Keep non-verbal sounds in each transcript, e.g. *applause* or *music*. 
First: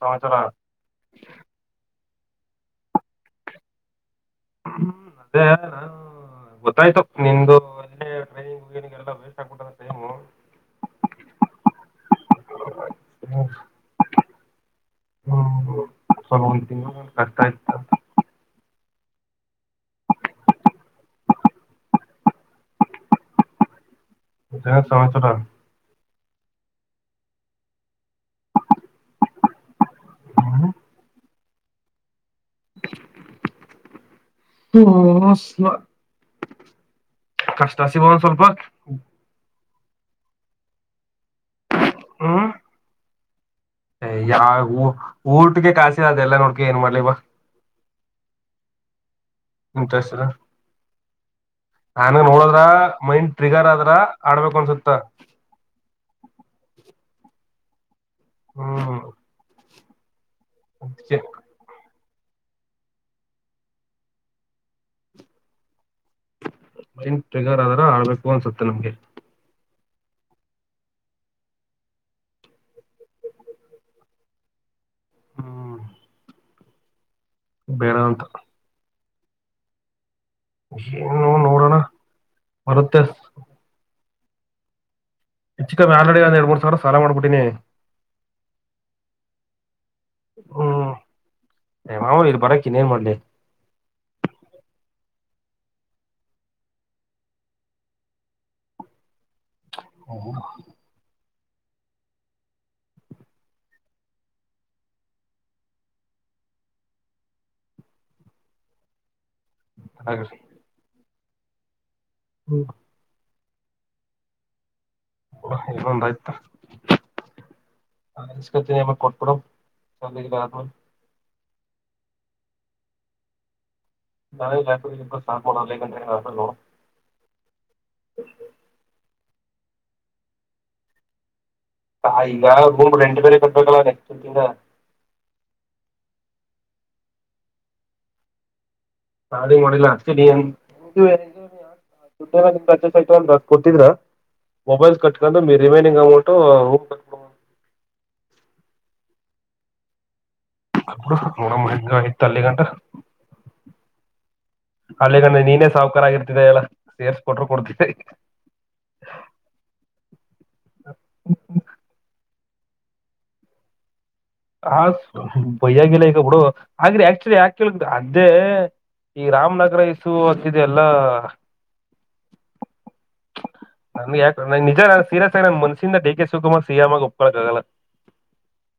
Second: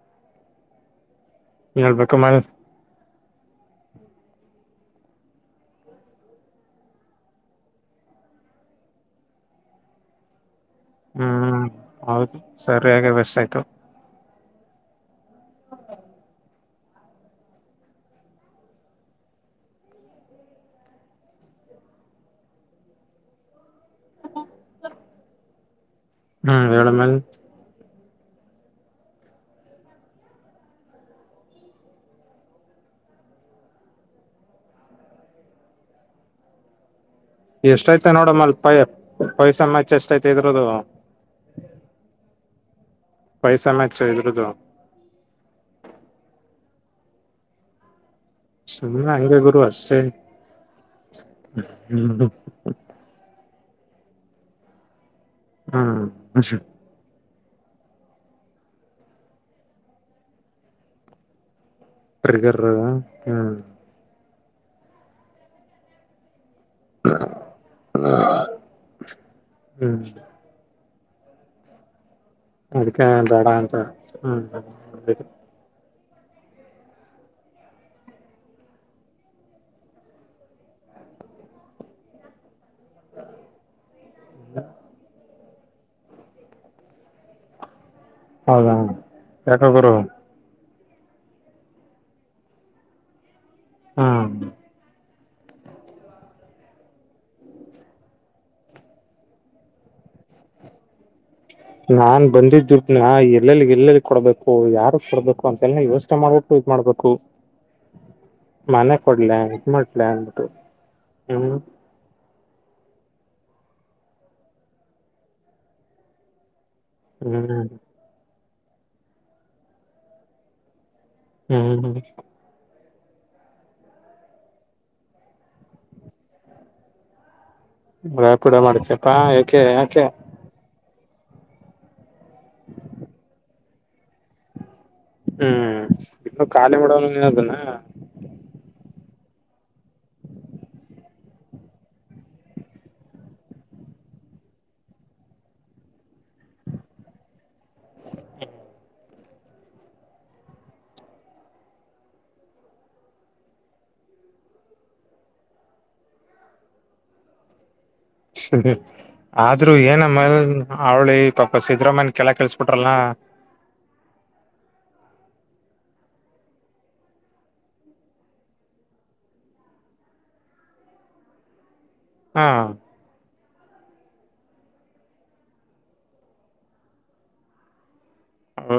ಸಮಾಚಾರ ಕಮಲ್ ಹ್ಮ್ ಅದೇ ನಾ ಗೊತ್ತಾಯ್ತು ನಿ್ದು ಅೇ ಟ್ರೈನಿಂಗ್ನಿಗೆಲ್ಲ ವೇಸ್ಟ್ ಆಗ್ಬಿಟ್ಟದ ಟೈಮು ಹ್ಮ್ ಹೌದು ಸರಿಯಾಗಿ ವೆಸ್ಟ್ ಆಯ್ತು ಹ್ಮಲ ಒಂತಿನ ಕರ್ತ ಆಯ್ತ *unintelligible* ದ ಸಮಚರ ಹ್ಮ್ ಏಳಮ್ಮಲ್ ತೋಸ ಎಷ್ಟಯ್ತ ನೋಡ ಮಳೆ ಪಾಯ *inaudible* ಚಸ್ತಟ್ ಇದ್ರುದ್ದು ಹ್ಮ್ ಪೈಸಾ ಮ್ಯಾಚ್ ಇದ್ರದು ಯಾವ ಊಟಕ್ಕೆ ಕಾಸಿ ಅದೆಲ್ಲಾ ನೋಡ್ಕ ಏನ್ ಮಾಡತಿ ಲೇಬರ್ ಹ ಅಂಗೇ ಗುರು ಅಷ್ಟೇ ನಾನು ಹ್ಮ್ ನೋಡದ್ರ ಮೈಂಡ್ ಟ್ರಿಗರ್ ಆದ್ರ ಆಡ್ಬೇಕ್ ಅನ್ಸುತ್ತಾ ಹ್ಮ್ ಹ್ಮ್ ಹ್ಮ *inaudible* ಪರಿಗ್ರಹ ಮೈಂಡ್ ತ್ರಿಗರ್ ಆದ್ರೆ ಆಡ್ಬೇಕು ಅನ್ಸುತ್ತೆ ನಮಗೆ ಹ್ಮ್ ಅದಕ್ಕೆಾ *inaudible* ಹ್ಮ್ ಬೇಡ ಅಂತ *inaudible* ಇಲ್ಲ *inaudible* ಹೆಚ್ಚಕ್ಕಮ್ಮ ಆಲ್ಡಿ ಒಂದ ಎರಡ್ ಮೂರ್ ಸಾವಿರ ಸಾಲ ಮಾಡ್ಬಿಟ್ಟೀಿನಿ *inaudible* ಹೌದಾ ಯಾಕ ಗರು *inaudible* ಹ್ಮ್ ಮಾವುೂ ಇ ಬರಕ್ಕಿ ನೀೇನು ಮಾಡಲಿ *inaudible* ಹ್ಮ ಹ್ಮ *inaudible* ನಾನ್ ಬಂದಿದ್ದು ನ ಎಲ್ಲೆಲ್ಲಿ ಎಲ್ಲೆಲ್ಲಿ ಕೊಡ್ಬೇಕು ಮಾಡ್ಲ ಹ ಹ್ಮ್ ಹ ಏನೊಂದ ಆಯ್ತ *inaudible* ಹ್ಮ್ *inaudible* ಕೊಟ್ಬಿಡಪ್ಪ ಹ್ಮ್ ಹ್ಮ್ ನಳೆ ವ್ಯಾಪ ಇ ಸಪಡಲ್ಲಗ ವ್ಯಾಪ *inaudible* ಬ್ರ ಪಿಡ ಮಾಡಚಪ್ಪಾ ಅೆ *inaudible* ಹ ಈಗ ಮುಂಬು ರೆಂಟು ಬೇರೆ ಕಟ್ಬೇ ಹ್ಮ್ ಇನ್ನು ಖಾಲಿ ಮಾಡೋಲ್ಲ ನೀದನಾ *inaudible* *inaudible* ನ ಮಾಡಿಲ್ಲ ಆ ಕೊತಿದ್ರ ನೋಡ ಹೆಂಗಯತ್ತು ಅಲ್ಲಿ ಗಂಂಡ ಹಲ್ಲಿಗಂಡ ಸ ಆದ್ರೂ ಏನಮ್ಮ ಅವಳಿ ಪಾಪ ಸಿದರಾಮ್ಯನ ಕೆಳ ಕೆಲ್ಸಬಿಟ್ರಲ್ನ *inaudible* ಹ ಬಯ್ಯಾಗಿಲ್ಲ ಈಕ ಬಿಡು ಆದ್ರೆ ಆಕ್ಚುಲಿ ಯಾಕ ಕೇಳ ಅದ್ದೇ ಈ ರಾಮನಗರ ಇಸು ಹಾಕಿದೆ ಎಲ್ಲಾ ಹಾ ನನ್ಗೆ ಯಾಕ ನಿಜ ನ ಸೀರಸ್ ಆಗ ನ ಮನ್ಸಿಂದ ಡಿ ಕೆ ಶಿವಕುಮಾರ್ ಸರಾಮಗ ಒಪ್ಕಳಕ್ ಆಗಲ್ಲ ಹೌ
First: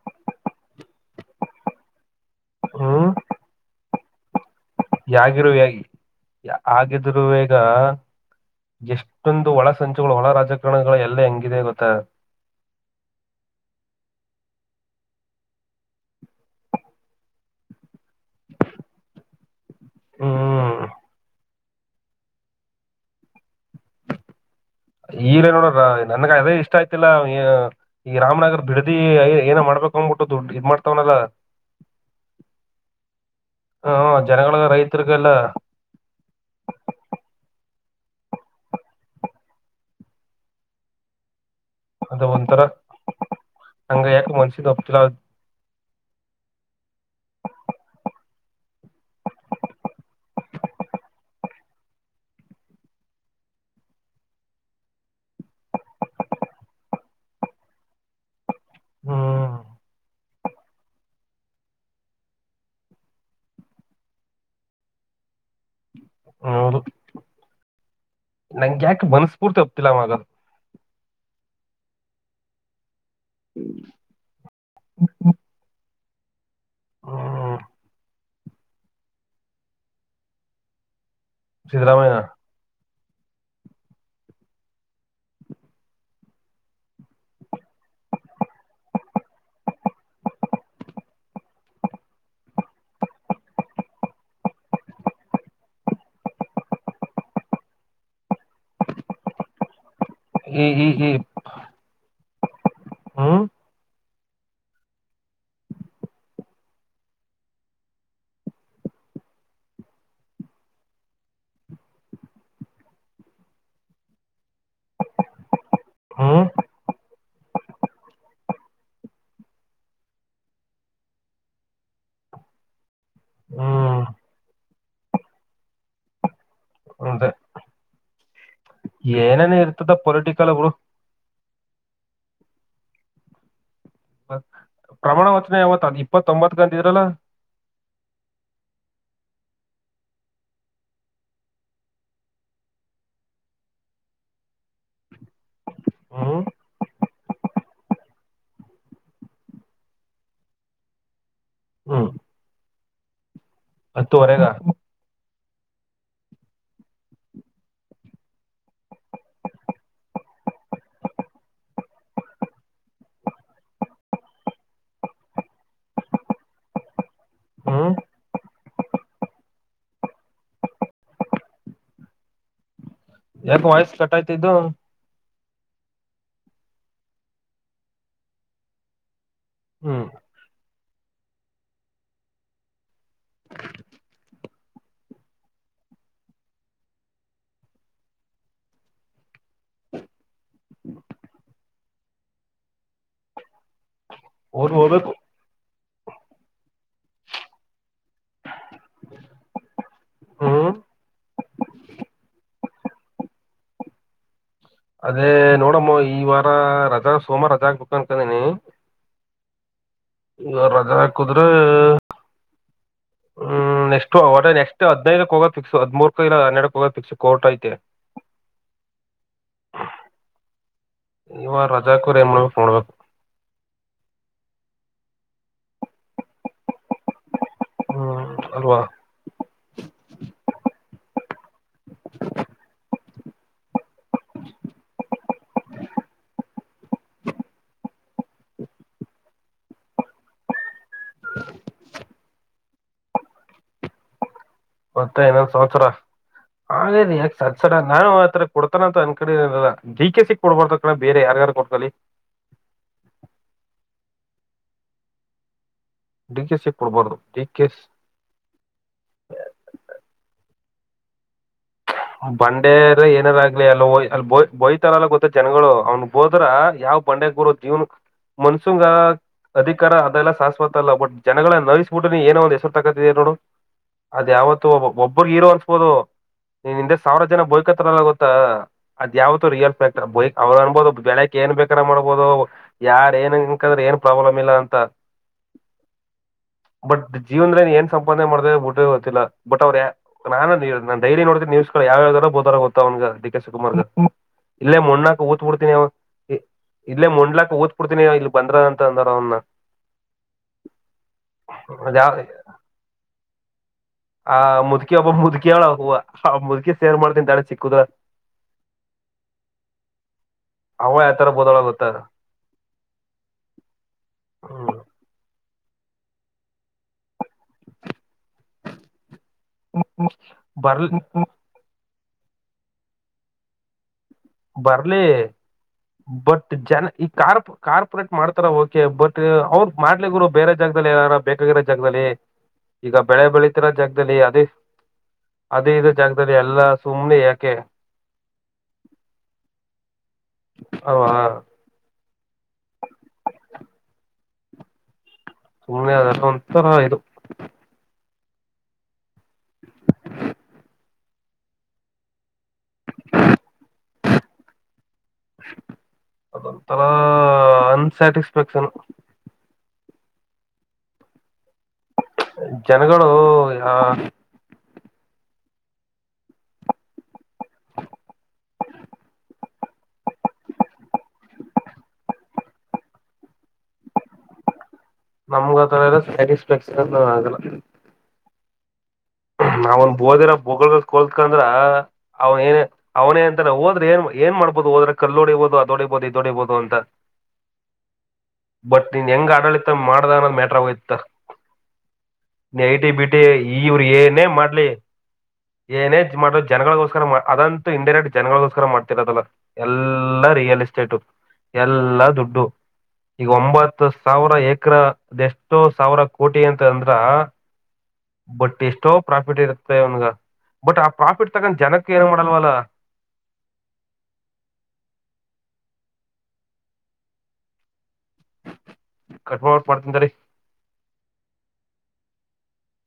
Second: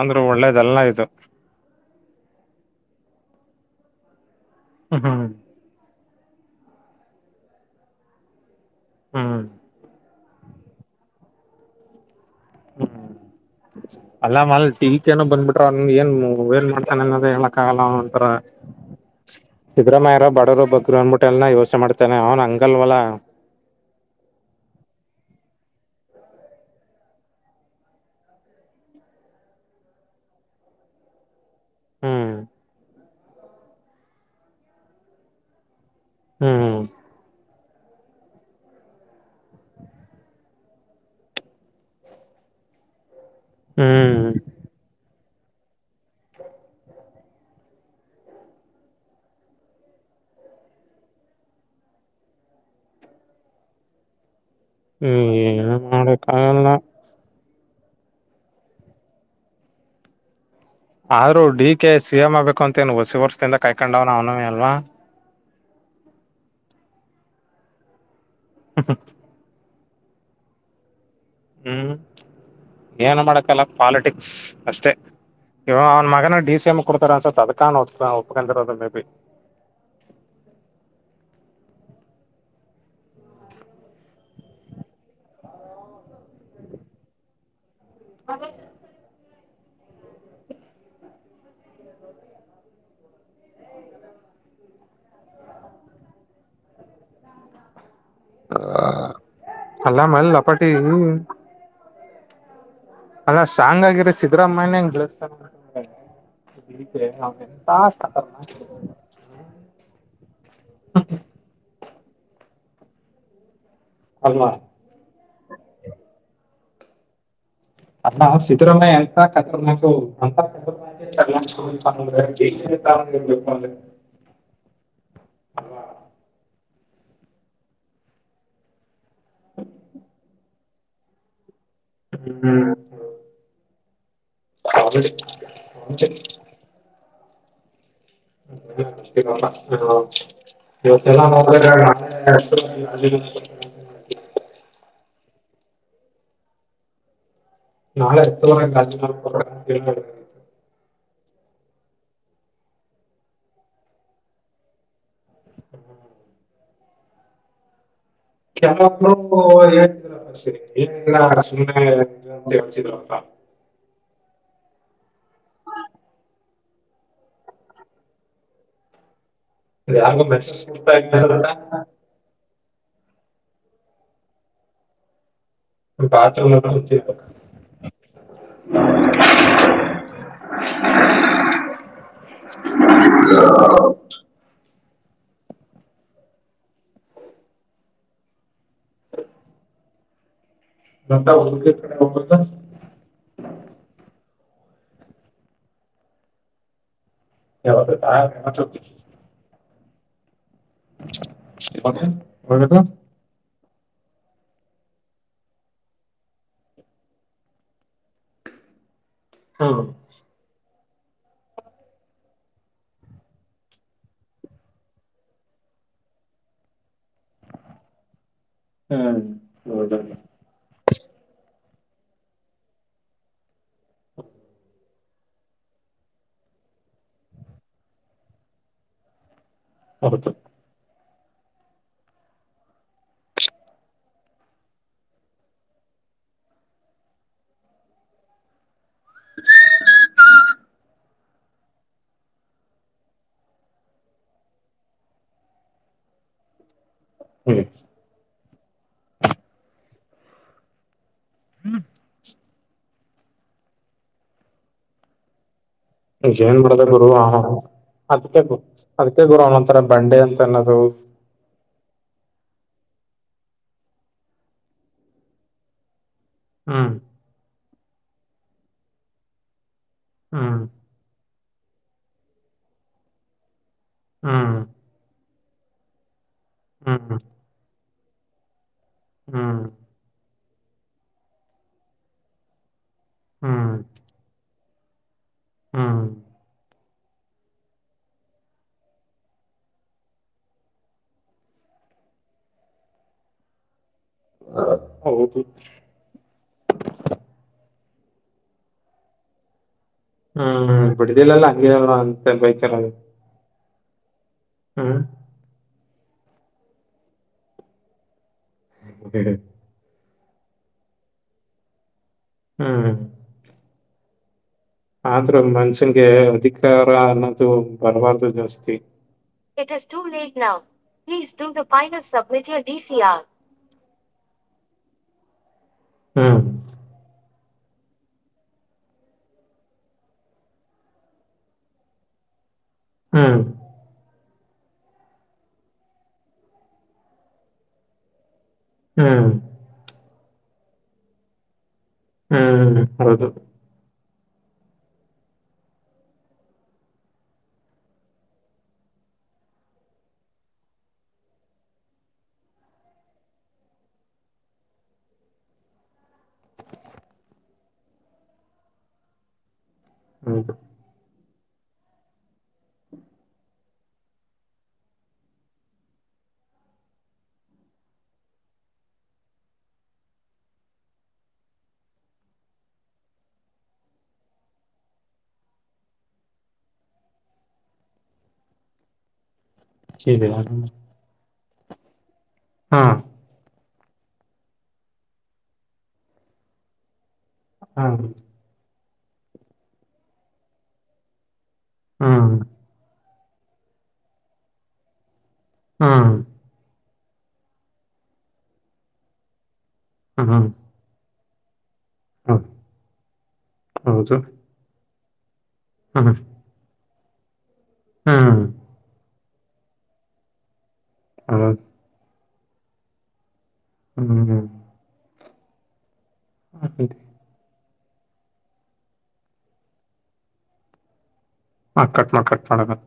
ಅಂದ್ರರು ಒಳ್ಳೇದಲ್ಲನ ಇ್ು ಹ್ಮ ಹ್ಮ್ ಯಾಗಿಿರುವೋ ಯಾಗಿ ಆಗಿದ್್ರೇಗ ಹ್ಮ್ ಎಷ್ಟೊಂದು ಒಳ ಸಂಚ ಹೊಳ ರಾಜಕಾರಣಗಳ ಎಲ್ಲೇ ಹೆಂಗಿದೆ ಗೊತ್ತೆ ಹ್ಮ್ ಅಲ್ಲ ಮಲ್ ಟೀಿಕ ಏನ ಬಂದ್ಬಿಟ್ರ ಅವನ್ ಏನ್ ಏನ್ ಮಾಡ್ತಾನ ಅನ್ನೋದ ಹೇಳಕ್ಕಾಗಲ್ಲ ಅವ್ನು ಸಿದ್ದರಾಮಯ್ಯರ ಬಡವರು ಹ್ಮ್ ಒಬ್ಬರು ಅಂದ್ಬಿಟ್ಟ ಎಲ್ಲನ ಯೋ ಇಷ್ಟ ಮಾಡ್ತಾನೆ ಅವನು ಅಂಗಲ್ವಲ ಈಗೇ ನೋಡ ನನ್ಗ ಅದೇ ಇಷ್ಟ ಆಯತಿಲ್ಲ ಈ ರಾಮನಗರ್ ಬಿಡ್ದಿ ಏನ ಮಾಡ್ಬೇಕು ಅನ್್ಬಿಟ್ಟು ದುಡ್ಡು ಇದ್ ಮಾಡ್ತವನಲ್ಲ ಹ್ಮ್ ಹಾ ಜನಗಳ ರೈತರಿರಿಗೆಲ್ಲ ಹ್ಮ್ ಹ್ಮ ಅದ ಒಂಥರ ಹಂಗ ಯಾ ಹ್ಮ್ ಮನ್ಸೀಗ ಒಪ್ಪ್ತಿಲ್ಲ ಹ್ಮ್ ಏನು ಮಾಡಕ್ಕಗಲ್ಲ ಹ್ಮ ಆದ್ರೂ ಡಿ ಕೆ ಸಿ ಎಂ ಆಗ್ಬೇಕು ಅಂತೇನು ಹೊಸಿ ವರ್ಷದಿಂದ ಕಾಯ್ಕೊಂಡವ್ನ ಅವನವೇ ಅಲ್ವಾ ಹೌದು ನಂಗ ಯಾಕೆ ಮನಸ್ಪೂರ್ತಿ *unintelligible* ಹ್ಮ್ ಏನು ಮಾಡಕಲ್ಲ ಪಾಲಿಟಿಕ್ಸ್ ಅಷ್ಟೇ ಇವ ಮಗನ ಡಿಸಿ ಕೊಡ್ತಾರೆ ಅನ್ಸ ಹ್ಮ್ ಅದಕ ನೋಡ್ತಾ *unintelligible* *unintelligible* ಮೇ ಬಿ *unintelligible* ಸಿದ್ರಾಮಯ್ಯ *unintelligible* ಹ ಅಲ್ಲಾಮಲ್ಲ ಈ ಅಪ್ಪಟ್ಟಿ ಈ ಹ ಈ ಅಲ್ಲ ಹ್ಮ್ ಶಾಂಗ್ ಆಗಿರ ಸಿಕ್ತ ಸಿದ್ರಾಮಯ್ಯನೆ ಹಿಂಗ್ ಬಿಲ್ಸ್ತಾನೆ ಅಂದ್ರೆ ಅಮ್ಮ ಹ್ಮ್ ಅಲ್ಲ ಸಿದ್ದರಾಮ್ಯ ಎಂತ ಹ್ಮ್ *unintelligible* ಏನೇನ ಇರ್ತದ ಪೊಲಿಟಿಕ್ ತಲವು ಹ್ಮ್ ಪ್ರಮಾಣ ವಚನ ಯಾವತ್ ಅದ್ ಇಪ್ಪತ್ತೊಂಬತ್ಗ್ ಅಂತಿದ್ರಲ. *unintelligible* ಇವತ್ತೇಲ್ಲ ನೋಡಿದ್ರೆ *unintelligible* ಹ್ಮ್ *unintelligible* ಹ್ಮ್ ಹತ್ತುವರೆಗ *unintelligible* ಸುಮ್ಮನೆ *unintelligible* ಹೇಳ್ತಿದ್ರಪ್ಪ *unintelligible* ಹ್ಮ್ ಯಾರ್ದೋ ಮೆಸೇಜ್ *unintelligible* ಯಾಕೊ ವಾಯ್ಸ್ ಕಟ್ಟಾಯ್ತಿದ್ದು ಬಾತ್ ರೂಮೆಲ್ಲ ಉಜ್ಜಿರ್ಬೆಕ್ ಹ್ಮ *inaudible* *inaudible* *unintelligible* ಅವ್ರ್ ಹೋಬೇಕು *unintelligible* ಹ್ಮ್ *unintelligible* ಒಳ್ಳೇದು ಅದೇ ನೋಡಮ್ಮ ಈ ವಾರ ರಜಾ ಸೋಮಾರ ರಜಾ ಹಾಕ್ಬಕ್ ಅನ್ ಕಂಡಿನಿ. ಹೌದು ಈ ರಜಾ ಹಾಕುದ್ರೆ ಹ್ಮ ನೆಕ್ಸ್ಟ್ ಹೊಟೆ ನೆಕ್ಸ್ಟ್ ಹದ್ನೈದಕ್ ಹೋಗದ್ ಫಿಕ್ಸ್ ಹದ್ಮೂರ್ಕ ಇಲ್ಲ ಹನ್ನೆರಡಕ್ ಹೋಗದ್ ಫಿಕ್ಸ್. ಕೋರ್ಟ್ ಐತೆ ಹ್ಮ್ ಹೌದೌದು ನೀವ ರಜಾಕೂರ್ ಎನ್ ಮಾಡ್ಬೇಕ್ ನೋಡ್ಬೇ *inaudible* ಹ್ಮ ಅಲ್ವಾ ಹೌದು *inaudible* *unintelligible* ಮತ್ತೆ ಇನ್ನೇನ್ ಸಮಾಚಾರ *unintelligible* ಯಾಕ್ ಸದ್ ಹ್ಮ್ ಸಡ ನಾನು ಆರ ಕೊಡ್ತಾನಂತ ಅನ್ಕಂಡೆ ಇರ್ಲಿಲ್ಲ. ಡಿ ಕೇ ಸಿ ಗ್ ಕೊಡ್ಬಾರ್ *unintelligible* ಬೇರೆ ಯಾರ್ಗಾರು ಕೊಟ್ಕಲಿ. ಡಿ ಕೆ ಜೇನ್ ಸಿ ಬಿಡದ ಗುರು ಕೊಡ್ಬಾರ್ದು ಹ ಡಿ ಕೆ ಸಿ ಅದ್ಕು ಅದ್ಕ ಗುರು ಅವನೊಂತರ ಬಂಡೆ ಅಂತ ಅನ್ನೋದು. ಬಂಡೇರ ಏನಾರಾಗ್ಲಿ ಅಲ್ಲ ಓಯ್ ಅಲ್ ಬೋ ಬೋಯ್ತಾರಲ್ಲ ಗೊತ್ತ ಜನಗಳು ಅವ್ನು ಹೋದ್ರ ಹ್ಮ್, ಯಾವ ಬಂಡೆ ಗುರು ಇವ್ನು ಮನ್ಸೂಂಗ ಅಧಿ ಕಾರ ಅದೆಲ್ಲ ಹ್ಮ್, ಶಾಸ್ವತ ಅಲ್ಲ ಬಟ್ ಜನಗಳ ನವಸ್ಬಿಟ್ಟು ನೀ ಏನೋ ಒಂದ್ ಹೆಸರು ತಕತಿದಿಯಾ ನೋಡು ಅದ್ ಹ್ಮ್, ಯಾವತ್ತು ಹೋಬ ಒಬ್ಬರ್ ಹೀರೋ ಅನ್ಸ್ಬೋದು. ನೀನ್ ಹಿಂದೆ ಹ್ಮ್, ಸಾವಿರ ಜನ ಬೋಯ್ಕತ್ರಲ್ಲ ಗೊತ್ತಾ ಅದ ಯಾವತ್ತು ಹ್ಮ್, ರಿಯಲ್ ಫ್ಯಾಕ್ಟರ್ ಬೈ ಅವ್ರು ಅನ್ಬೋದು ಬೆಳಕ್ ಏನ್ ಬೇಕಾರ ಮಾಡಬೋದು ಯಾರ ಏನ್ ಇಂಕ್ ಹ್ಮ್, ಅಂದ್ರ್ ಏನು ಪ್ರಾಬ್ಲಮ್ ಇಲ್ಲ ಅಂತ ಹ್ಮ್. ಬಟ್ ಜೀವನ ಏನ್ ಸಂಪಾದನೆ ಮಾಡ್ತ ಬಿಟ್ಟ ಗೊತ್ತಿಲ್ಲ ಬಟ್ ಅವ್ರ ನಾನು ನಾನ್ ಡೈರಿ ನೋಡ್ತಿರ್ ನ್ಯೂಸ್ ಗಳ್ ಯಾವ್ಯಾವ್ತರ ಬೋತಾರೆ ಗೊತ್ತ ಅವ್ನ್ ಗೆ ಡಿ ಕೇ ಶಿವಕುಮಾರ್ಗೆ. ಇಲ್ಲೇ ಮಣ್ಣಕ್ ಹೌದು ಊತ್ ಬಿಡ್ತೀನಿ ಅವ ಎ ಇಲ್ಲೇ ಮುಣ್ಲಾಕ್ ಹೂತ್ ಬಿಡ್ತೀನಿ ಇಲ್ ಬಂದ್ರ ಅಂತ ಅಂದಾರ ಅವ್ನ. ಹ್ಮ್ ಬಿಡ್ದಿಲ್ಲೆಲ್ಲ ಹಂಗೆ *unintelligible* ಅದ್ಯಾವ್ ಅಂತ ಬೈತಾರಲ್ ಆ ಮುದುಕಿ ಒಬ್ಬ ಮುದುಕಿಯಳ ಹೂವ. ಹ ಮುದುಕೀ ಶೇರ್ ಮಾಡ್ತಿನ್ ತಡಿ ಸಿಕ್ಕುದ್ರೆ. ಬಿಡು ಅವ ಯಾ ತರ ಬೋದಾಳ ಗೊತ್ತೇನು ಹ್ಮ್ ಹ್ಮ್ ಆದ್ರು ಅವ್ನ್ ಮನ್ಸ್ ಗೆ ಅಧಿಕಾರ ಅನ್ನೋ ಬರ್ಲಿ *inaudible* ದೀಿಸಿಯಾ ಬರ್ಲ ಹ್ಮ್ ಬಟ್ ಜನ ಈ ಕಾರಾರ್ ಕಾರ್ಪೋರೇಟ್ ಮಾಡ್ತಾರ ಓಕೆ ಬಟ್ ಅವರು ಮಾಡ್ಲಿರು ಬೇರೆ ಜಾಗದಲ್ಲಿಾರ ಬೇಕ ಬೇರೆ ಜಾಗದಲ್ಲಿ ಈಗ ಬೆಳೆ ಹ್ಮ್ ಬೆಳೀತಿರ ಜಾಗದಲ್ಲಿ ಅದೇ ಅದೇ ಇದ ಜಾಗದಲ್ಲಿ ಎಲ್ಲಾ ಸುಮ್ನೆ ಯಾಕೆ ಹ್ಮ್ ಹಾ ಹ್ಮ್ ಹೌದು ಸುಮ್ಮ್ನೆ ಅ ಒಂತರ ಇದು ಅದೊಂಥರ ಅನ್ಸ್ಯಾಟಿಸ್ಫ್ಯಾಕ್ಷನ್ ಹೌದುು ಜನಗಳು ಆ ಹ ನಮಗಥರ ಎಲ್ಲ ಸ್ಯಾಟಿಸ್ಫ್ಯಾಕ್ಷನ್ ಆಗಲ್ಲ ನಾವಂದ ಬಓೋದಿರ ಇದೆಯಾ ಬೊಗಳ ಕೋಲ್ತ್ಕಂದ್ರ ಹಾ ಅವನ ಏನ ಹಾ ಅವ್ನೇಂತ ಹೋದ ಏನ್ ಏನ್ ಮಾಡಬೋುದು ಹೋದ್ರ ಕಲ್ಲಲ್ೋಡಿಬಹುದು ಅದುೋಡಿಬೋುದು ಇದದುೋಡಿಬೋುದು ಅಂತ ಹಾ ಬಟ್ ನೀನ್ ಹೆಂಗ್ ಆಡಳಿತ ಮಾಡ್ದ ಅನ್ನದ್ ಮ್ಯಾಟ್ರ ಆಗೋಯ್ತ ಹ್ಮ್ ನೈಟ ಬಿಟ್ಟ ಈ ಏನೇ ಮಾಡ್ಲಿ ಏನೇಜ್ ಹ್ಮ್ ಮಾಡೋ ಜನಗಳಗೋಸ್ ಸ್ ಅದಂತೂ ಇಡೈರೆಕ್ಟ್ ಜನಗಳಿೋಸ್ರ್ತಿರದಲ್ಲ ಎಲ್ಲಾ ಹ್ಮ್ ರಿಯಲ್ ಎಸ್ಟೇಟು ಎಲ್ಲ ದುಡ್ಡು ಈಗ ಒಂಬತ್ತು ಹೌದು ಸಾವಿರ ಎಕ್ರ ಅದೆಷ್ಟಟ್ ಎ ಸಾವಿರ ಕೋಟಿ ಅಂತ ಅಂದ್ರೆ ಹಾ ಹಾ ಪ್ರಾಫಿಟ್ ಇರುತ್ತೆ ಅವನ್ಗ ಬಟ್ ಆ ಪ್ರಾಫಿಟ್ ತೊಂಡು ಹೌದು ಜನಕ್ಕೆ ಏನ್ ಮಾಡ ವ ಹ್ಮ್ ಹ್ಮ್ ಹ *unintelligible* ಹಾ ಕಟ್ ಮಾಡ್ ಕಟ್ ಮಾಡೋನಾ.